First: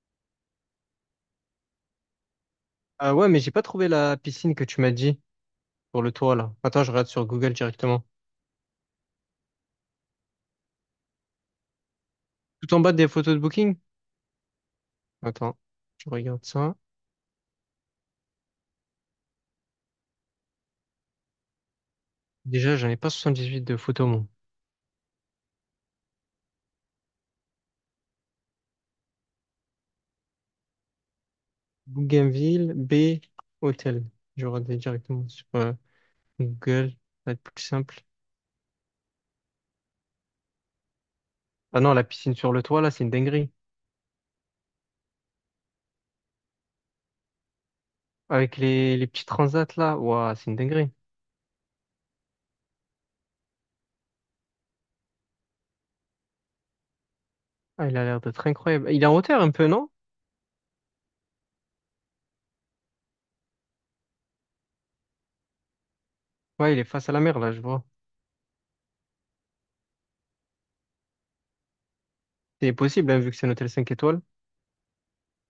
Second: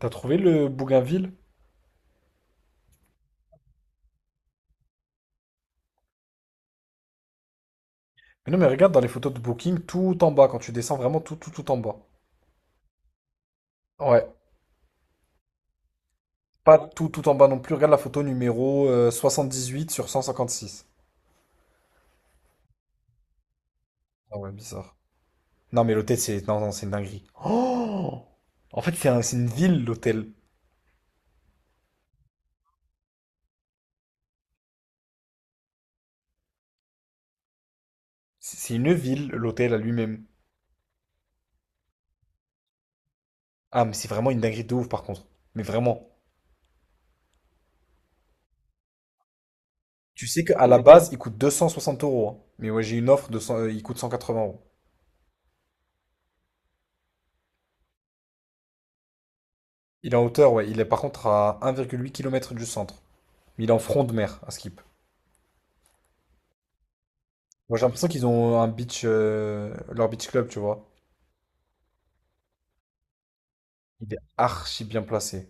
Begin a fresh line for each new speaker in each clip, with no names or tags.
T'as trouvé le Bougainville?
Ah ouais, mais j'ai pas trouvé la piscine que tu m'as dit pour le toit là. Attends, je regarde sur Google directement.
Mais non, mais regarde dans les photos de Booking, tout en bas, quand tu descends vraiment tout, tout, tout en bas.
Tout en bas des photos de Booking?
Ouais,
Attends, je regarde ça.
pas tout, tout en bas non plus. Regarde la photo numéro huit sur 156.
Déjà, j'en ai pas 78 de photos, moi.
Ah ouais, bizarre. Non, mais l'hôtel, c'est non, non, c'est une dinguerie. Oh! En fait, c'est une ville, l'hôtel.
Bougainville, B, hôtel. Je regarde directement sur Google. Ça va être plus simple.
C'est une ville, l'hôtel à lui-même.
Ah non, la piscine sur le toit là, c'est une dinguerie.
Ah, mais c'est vraiment une dinguerie de ouf, par contre. Mais vraiment.
Avec les petits transats là,
Tu
ouah,
sais
c'est une
qu'à la
dinguerie.
base, il coûte 260 euros, hein. Mais ouais, j'ai une offre de 100 euh, il coûte 180 euros.
Ah, il a l'air d'être incroyable. Il est en hauteur un peu, non?
Il est en hauteur, ouais. Il est par contre à 1,8 km du centre. Mais il est en front de mer, à Skip.
Ouais, il est face à la mer là, je
Moi,
vois.
j'ai l'impression qu'ils ont un beach, leur beach club, tu vois.
C'est possible, hein, vu que c'est un hôtel 5
Il est
étoiles.
archi bien placé.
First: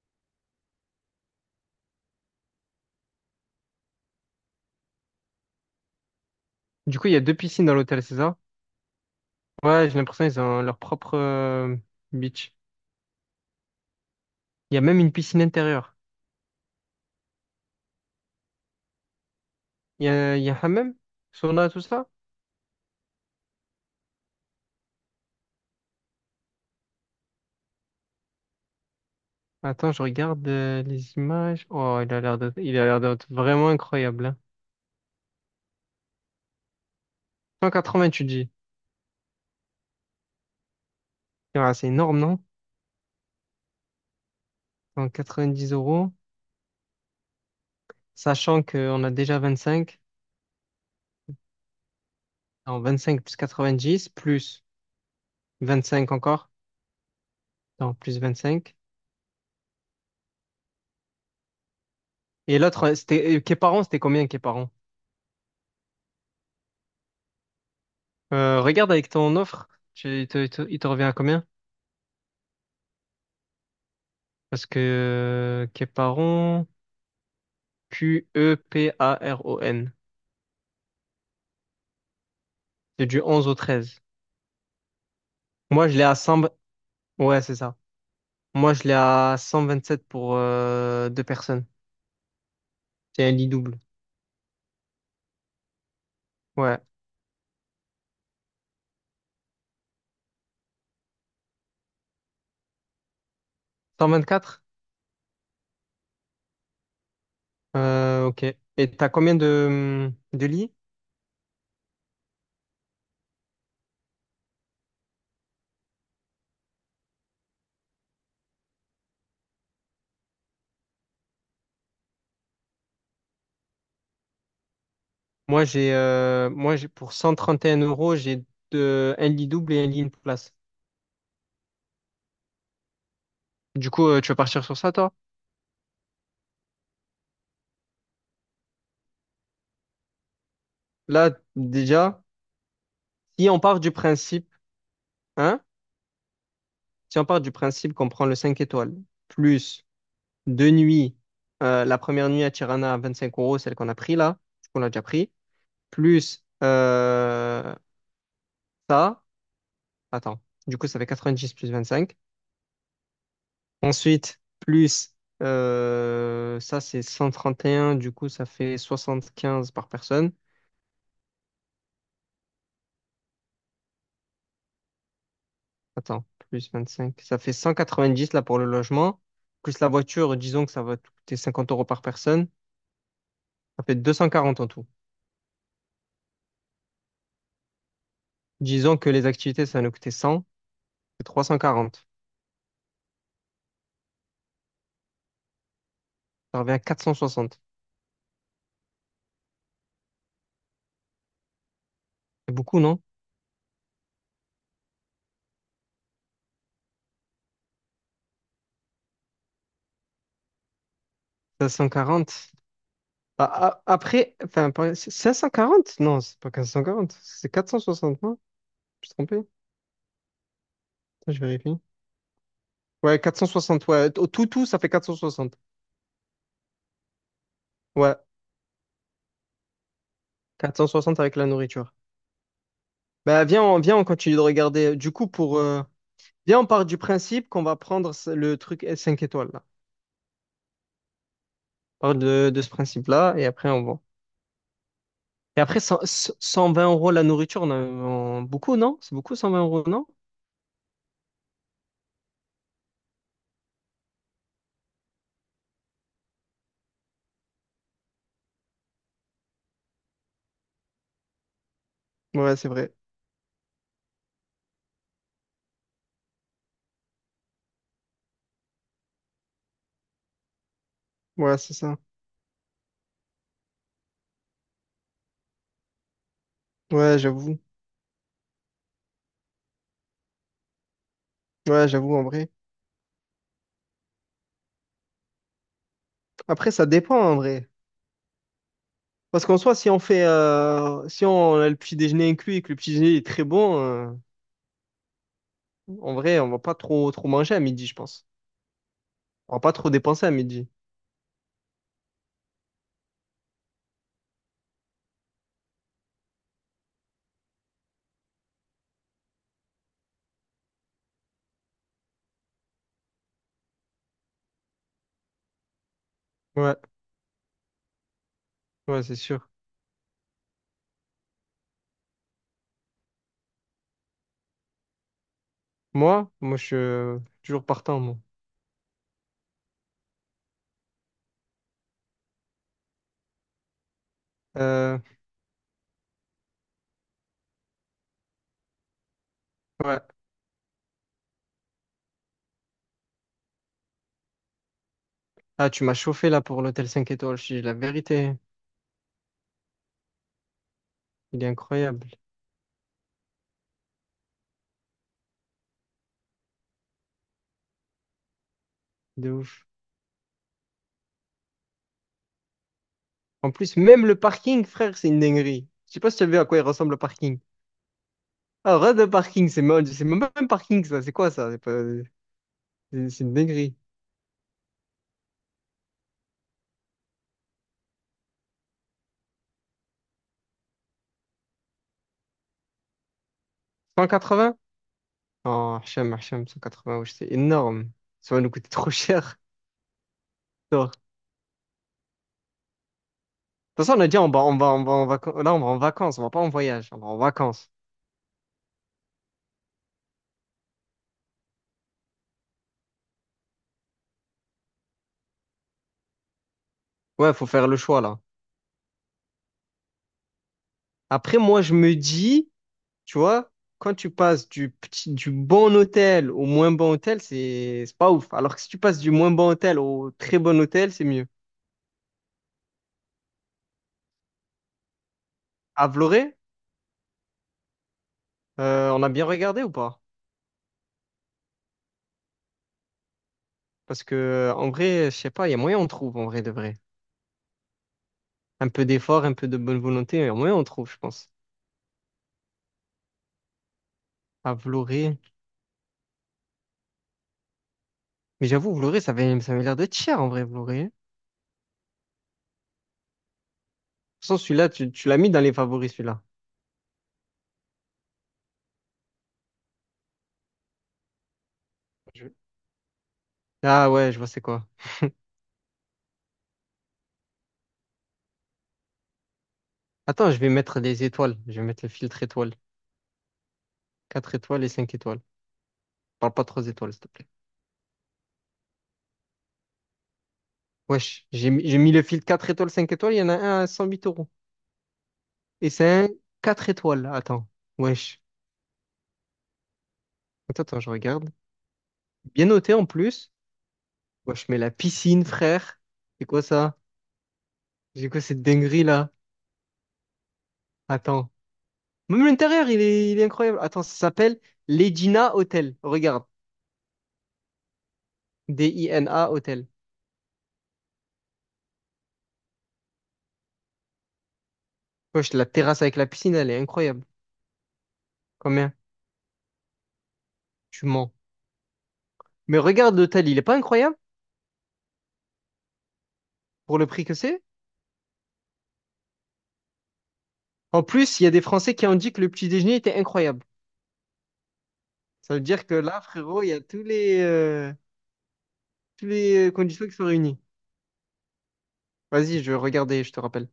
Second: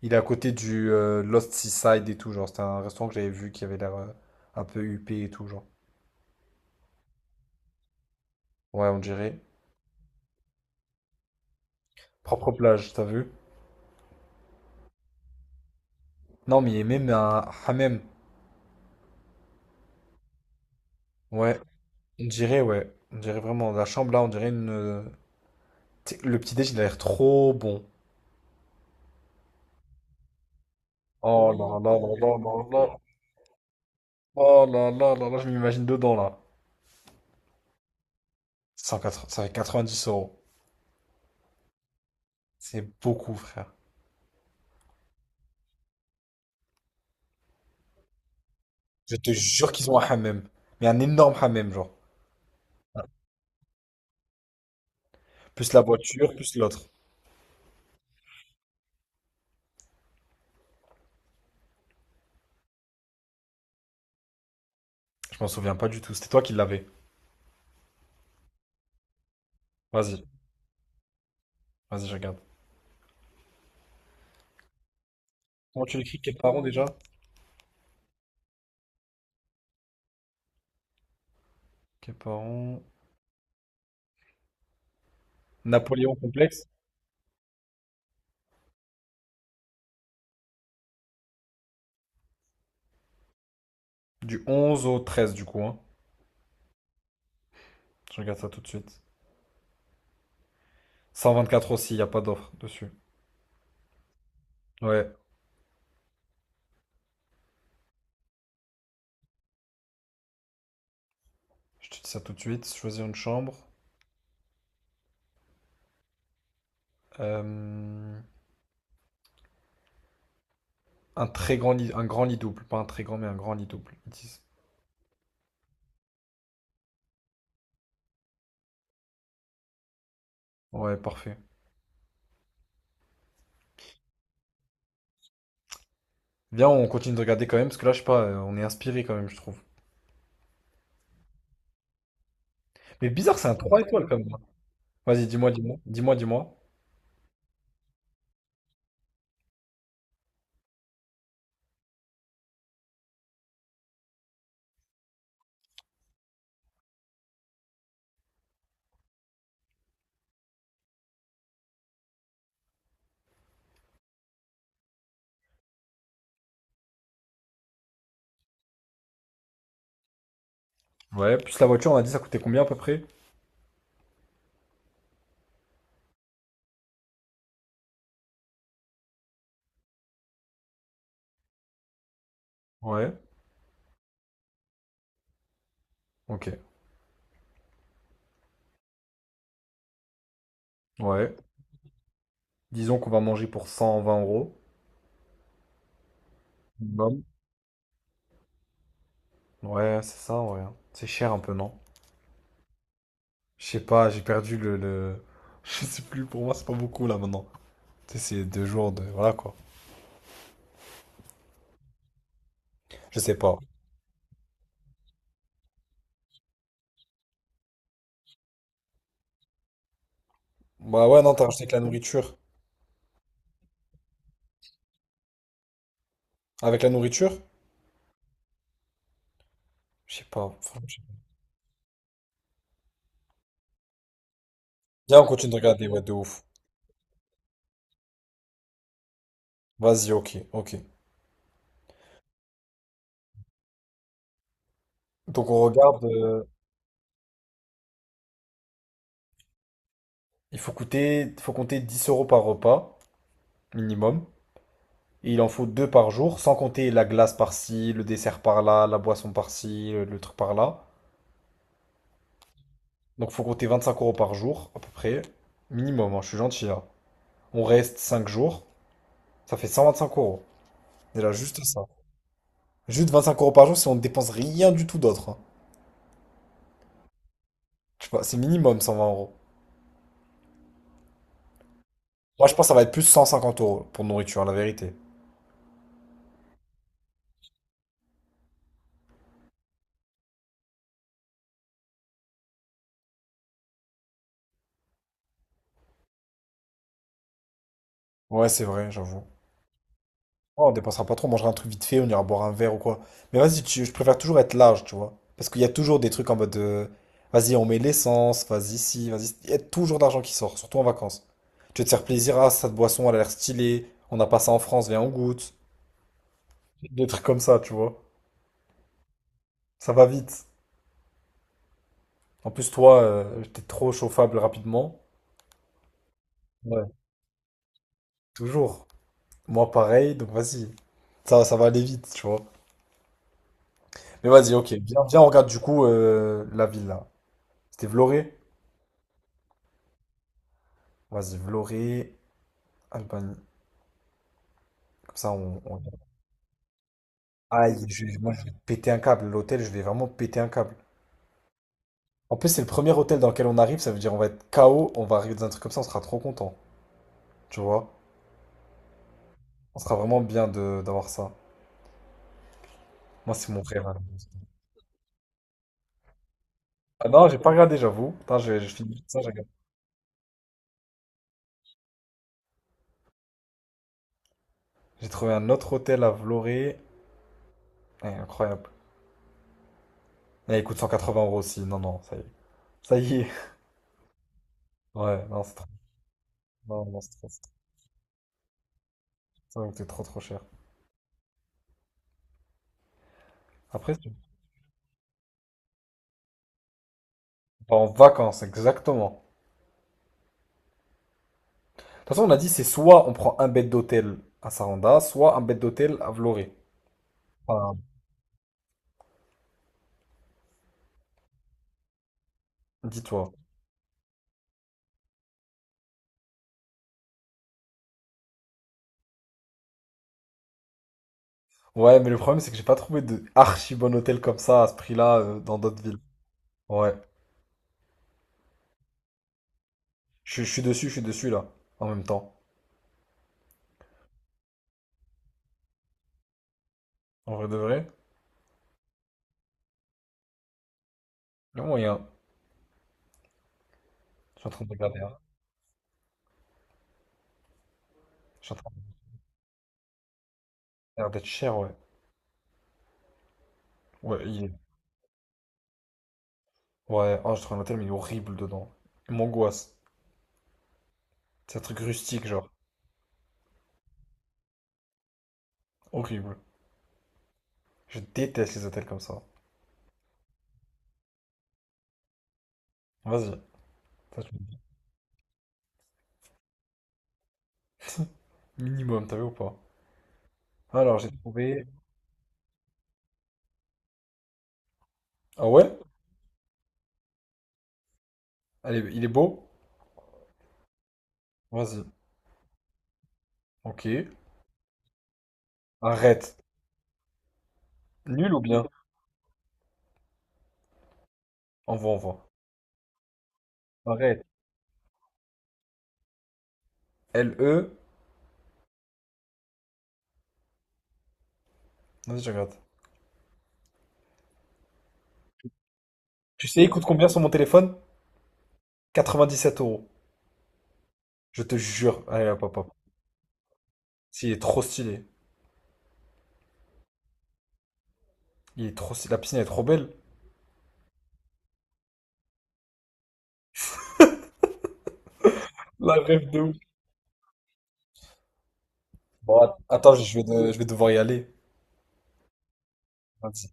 Il est à côté du Lost Seaside et tout, genre. C'était un restaurant que j'avais vu qui avait l'air un peu huppé et tout, genre.
Du coup, il y a deux piscines dans l'hôtel, César.
Ouais, on dirait.
Ouais, j'ai l'impression qu'ils ont leur propre
Propre
beach.
plage, t'as vu?
Il y a même une piscine intérieure.
Non, mais il y a même un hammam.
Il y a hammam,
Ouais,
sauna, tout ça.
ouais. On dirait vraiment. La chambre là, on dirait une, tu sais. Le petit déj, il a l'air trop bon.
Attends, je regarde les
Oh là
images.
là
Oh, il
là
a
là
l'air d'être, il a
là là.
l'air d'être vraiment incroyable, hein.
Oh là là là là, je m'imagine dedans là.
180, tu dis.
180, ça fait 90 euros.
Ouais, c'est énorme, non?
C'est beaucoup, frère.
Donc 90 euros, sachant qu'on a
Je te
déjà
jure qu'ils ont
25.
un hammam. Mais un énorme hammam, genre.
Non, 25 plus 90, plus
Plus la
25
voiture,
encore.
plus l'autre.
Non, plus 25. Et l'autre, c'était, Képaron, c'était combien, Képaron?
Je m'en souviens pas du tout. C'était toi qui l'avais.
Regarde avec ton offre,
Vas-y,
il te revient à combien?
vas-y, je regarde.
Parce que
Comment tu l'écris? Quel parent
Keparon,
déjà?
Q-E-P-A-R-O-N.
Quel parent?
C'est du onze au treize. Moi, je l'ai
Napoléon
à 100.
complexe?
Ouais, c'est ça. Moi, je l'ai à 127 pour deux personnes. C'est un lit double.
Du 11 au 13 du coup, hein.
Ouais.
Je regarde ça tout de suite. 124 aussi, il n'y a pas d'offre dessus.
124?
Ouais,
Ok. Et t'as combien de lits?
je te dis ça tout de suite. Choisir une chambre. Euh, Un très grand lit, un grand lit double. Pas un très grand, mais un grand lit double. Ils disent.
Moi, j'ai pour cent trente et un euros, j'ai un lit double et un lit une place.
Ouais, parfait.
Du coup, tu vas partir sur ça, toi?
Viens, on continue de regarder quand même, parce que là, je sais pas, on est inspiré quand même, je trouve.
Là, déjà,
Mais bizarre, c'est
si
un
on
3
part du
étoiles quand même.
principe,
Vas-y, dis-moi,
hein?
dis-moi, dis-moi, dis-moi.
Si on part du principe qu'on prend le 5 étoiles, plus 2 nuits, la première nuit à Tirana à 25 euros, celle qu'on a pris là, qu'on a déjà pris, plus ça, attends, du coup ça fait 90 plus 25. Ensuite, plus ça c'est 131. Du coup ça fait 75 par personne.
Ouais, plus la voiture, on a dit ça coûtait combien à peu près?
Attends, plus 25, ça fait 190 là pour le logement, plus la voiture, disons que ça va te coûter 50 € par personne,
Ouais,
ça fait 240 en tout.
ok.
Disons que les activités ça va nous coûter 100, c'est
Ouais.
340.
Disons qu'on va manger pour 120 euros.
Ça revient à quatre cent
Minimum.
soixante.
Ouais, c'est ça, ouais, hein. C'est cher un peu, non?
C'est beaucoup, non?
Je sais pas, j'ai perdu le- Je sais plus, pour moi, c'est pas beaucoup là maintenant. Tu sais, c'est deux jours de. Voilà quoi.
540.
Je sais
Ah,
pas.
ah, après, enfin, c'est 540. Non, c'est pas 540, c'est 460, non? Je me suis trompé.
Bah ouais,
Attends,
non,
je
t'as rajouté avec
vérifie.
la nourriture.
Ouais, 460, ouais. Au Tout, tout, ça fait 460.
Avec la nourriture?
Ouais,
Je sais pas,
quatre
franchement,
cent
je sais pas.
soixante avec la nourriture. Bah, viens, on continue de regarder. Du
Viens, on
coup,
continue de
pour,
regarder, ouais, de ouf.
viens, on part du principe qu'on va prendre le truc 5 étoiles, là.
Vas-y, ok, ok.
On part de ce principe-là, et après, on voit.
Donc on
Et après, cent
regarde,
cent vingt euros la nourriture, beaucoup, non? C'est beaucoup, 120 euros, non?
il faut compter 10 euros par repas minimum. Il en faut deux par jour, sans compter la glace par-ci, le dessert par-là, la boisson par-ci, le truc par-là.
Ouais, c'est vrai.
Donc faut compter 25 euros par jour, à peu près. Minimum, hein, je suis gentil là. On reste 5 jours, ça fait 125 euros. C'est là
Ouais,
juste
c'est
ça.
ça.
Juste 25 euros par jour si on ne dépense rien du tout d'autre, hein.
Ouais, j'avoue.
Je sais pas, c'est minimum 120 euros.
Ouais, j'avoue, en
Moi
vrai.
je pense que ça va être plus 150 euros pour nourriture, la vérité.
Après, ça dépend, en vrai. Parce qu'en soi, si on a le petit déjeuner inclus et que le petit déjeuner est très bon, en vrai, on va pas trop, trop manger à midi, je pense.
Ouais, c'est vrai, j'avoue.
On va pas trop dépenser à
Ouais,
midi.
on dépensera pas trop, on mangera un truc vite fait, on ira boire un verre ou quoi. Mais je préfère toujours être large, tu vois. Parce qu'il y a toujours des trucs en mode vas-y, on met l'essence, vas-y, si, vas-y, si. Il y a toujours d'argent qui sort, surtout en vacances. Tu veux te faire plaisir, ah, cette boisson, elle a l'air stylée, on n'a pas ça en France, viens, on goûte.
Ouais,
Des trucs comme ça, tu vois.
ouais, c'est sûr.
Ça va vite. En plus, toi, t'es trop chauffable rapidement.
Moi, moi, je suis
Ouais,
toujours partant, moi.
toujours. Moi, pareil, donc vas-y. Ça va aller vite, tu vois. Mais vas-y, ok,
Euh,
viens, viens, on regarde du coup la ville là. C'était Vloré?
ouais.
Vas-y, Vloré, Alban. Comme ça,
Ah,
on-
tu m'as chauffé là pour l'hôtel 5 étoiles, je te dis la
Aïe, moi,
vérité.
je vais péter un câble. L'hôtel, je vais vraiment péter un câble.
Il est incroyable.
En plus, c'est le premier hôtel dans lequel on arrive. Ça veut dire on va être KO. On va arriver dans un truc comme ça. On sera trop content. Tu vois?
De ouf.
On sera vraiment bien de d'avoir ça. Moi,
En
c'est mon
plus,
frère.
même le parking, frère, c'est une dinguerie. Je sais pas si tu as vu à quoi il ressemble le
Ah non, j'ai
parking.
pas regardé, j'avoue. Attends, je
Ah, rade
finis
de
ça, je regarde.
parking, c'est même pas un parking, ça. C'est quoi ça? C'est une dinguerie.
J'ai trouvé un autre hôtel à Vloré. Eh, incroyable. Eh, il coûte 180 euros aussi. Non, non, ça y est. Ça y est.
180?
Ouais, non, c'est trop.
Oh, Hacham, Hacham,
Non,
180,
non,
wesh,
c'est trop,
c'est
c'est
énorme. Ça va nous coûter trop cher.
trop, c'est trop cher.
Non. De toute
Après,
façon, on
si
a
on
dit, on va, on va, on va en vacances. Là, on va en vacances, on va pas en voyage, on va en vacances.
part en vacances, exactement. Toute façon, on a dit c'est soit on prend un bed d'hôtel à Saranda, soit un bed d'hôtel à Vloré.
Ouais, faut faire
Enfin,
le choix, là. Après, moi, je me dis, tu
dis-toi.
vois, quand tu passes du bon hôtel au moins bon hôtel, c'est pas ouf. Alors que si tu passes du moins bon hôtel au très bon hôtel, c'est mieux.
Ouais, mais le problème, c'est que j'ai pas trouvé de archi bon hôtel comme ça à ce prix-là dans d'autres
À
villes.
Vloré,
Ouais.
on a bien regardé ou pas?
Je suis dessus là, en même temps.
Parce que, en vrai, je sais pas, il y a moyen on trouve, en vrai de vrai.
En vrai de vrai,
Un peu d'effort, un peu de bonne volonté, et au moins on trouve, je pense.
le moyen. Je suis en
À
train de regarder, hein.
Vloré.
Je
Mais
suis en train
j'avoue,
de
Vloré, ça avait l'air d'être cher en vrai, Vloré. De
regarder d'être cher, ouais. Ouais,
toute façon,
il est.
celui-là, tu l'as mis dans les favoris, celui-là.
Ouais, oh, j'ai trouvé un hôtel, mais il est horrible dedans. Il m'angoisse. C'est un truc rustique,
Je-
genre.
Ah ouais, je vois c'est quoi.
Horrible. Je déteste les hôtels comme ça.
Attends, je vais mettre des étoiles. Je vais mettre le filtre étoile.
Vas-y. Ça, tu
4
me
étoiles et 5 étoiles. Parle pas 3 étoiles, s'il te plaît.
dis. Minimum, t'as vu ou pas? Alors, j'ai
Wesh, j'ai
trouvé.
mis, j'ai mis le filtre 4 étoiles, 5 étoiles, il y en a un à 108 euros.
Ah
Et
ouais?
c'est un 4 étoiles, là, attends. Wesh.
Allez, il est beau?
Attends, attends, je regarde.
Vas-y.
Bien noté en plus.
Ok.
Wesh, mais la piscine, frère. C'est
Arrête.
quoi ça? J'ai quoi
Nul ou
cette
bien?
dinguerie là? Attends.
Envoie,
Même
envoie.
l'intérieur, il est incroyable. Attends, ça
Arrête.
s'appelle l'Edina Hotel. Regarde.
L E.
Dina Hotel.
Vas-y, je regarde.
Wesh, la terrasse avec la piscine,
Tu
elle est
sais, il coûte
incroyable.
combien sur mon téléphone?
Combien?
97 euros.
Tu mens.
Je te jure. Allez, hop, hop,
Mais
hop.
regarde l'hôtel, il est pas incroyable
Si, il est trop stylé.
pour le prix que c'est?
Il est trop stylé. La piscine elle est trop belle.
En plus, il y a des Français qui ont dit que le petit déjeuner était incroyable. Ça veut dire que
La
là,
rêve de
frérot, il y
ouf.
a tous
Bon,
les conditions qui
attends,
sont réunies.
je vais devoir y aller.
Vas-y, je vais regarder, je te rappelle.
Vas-y.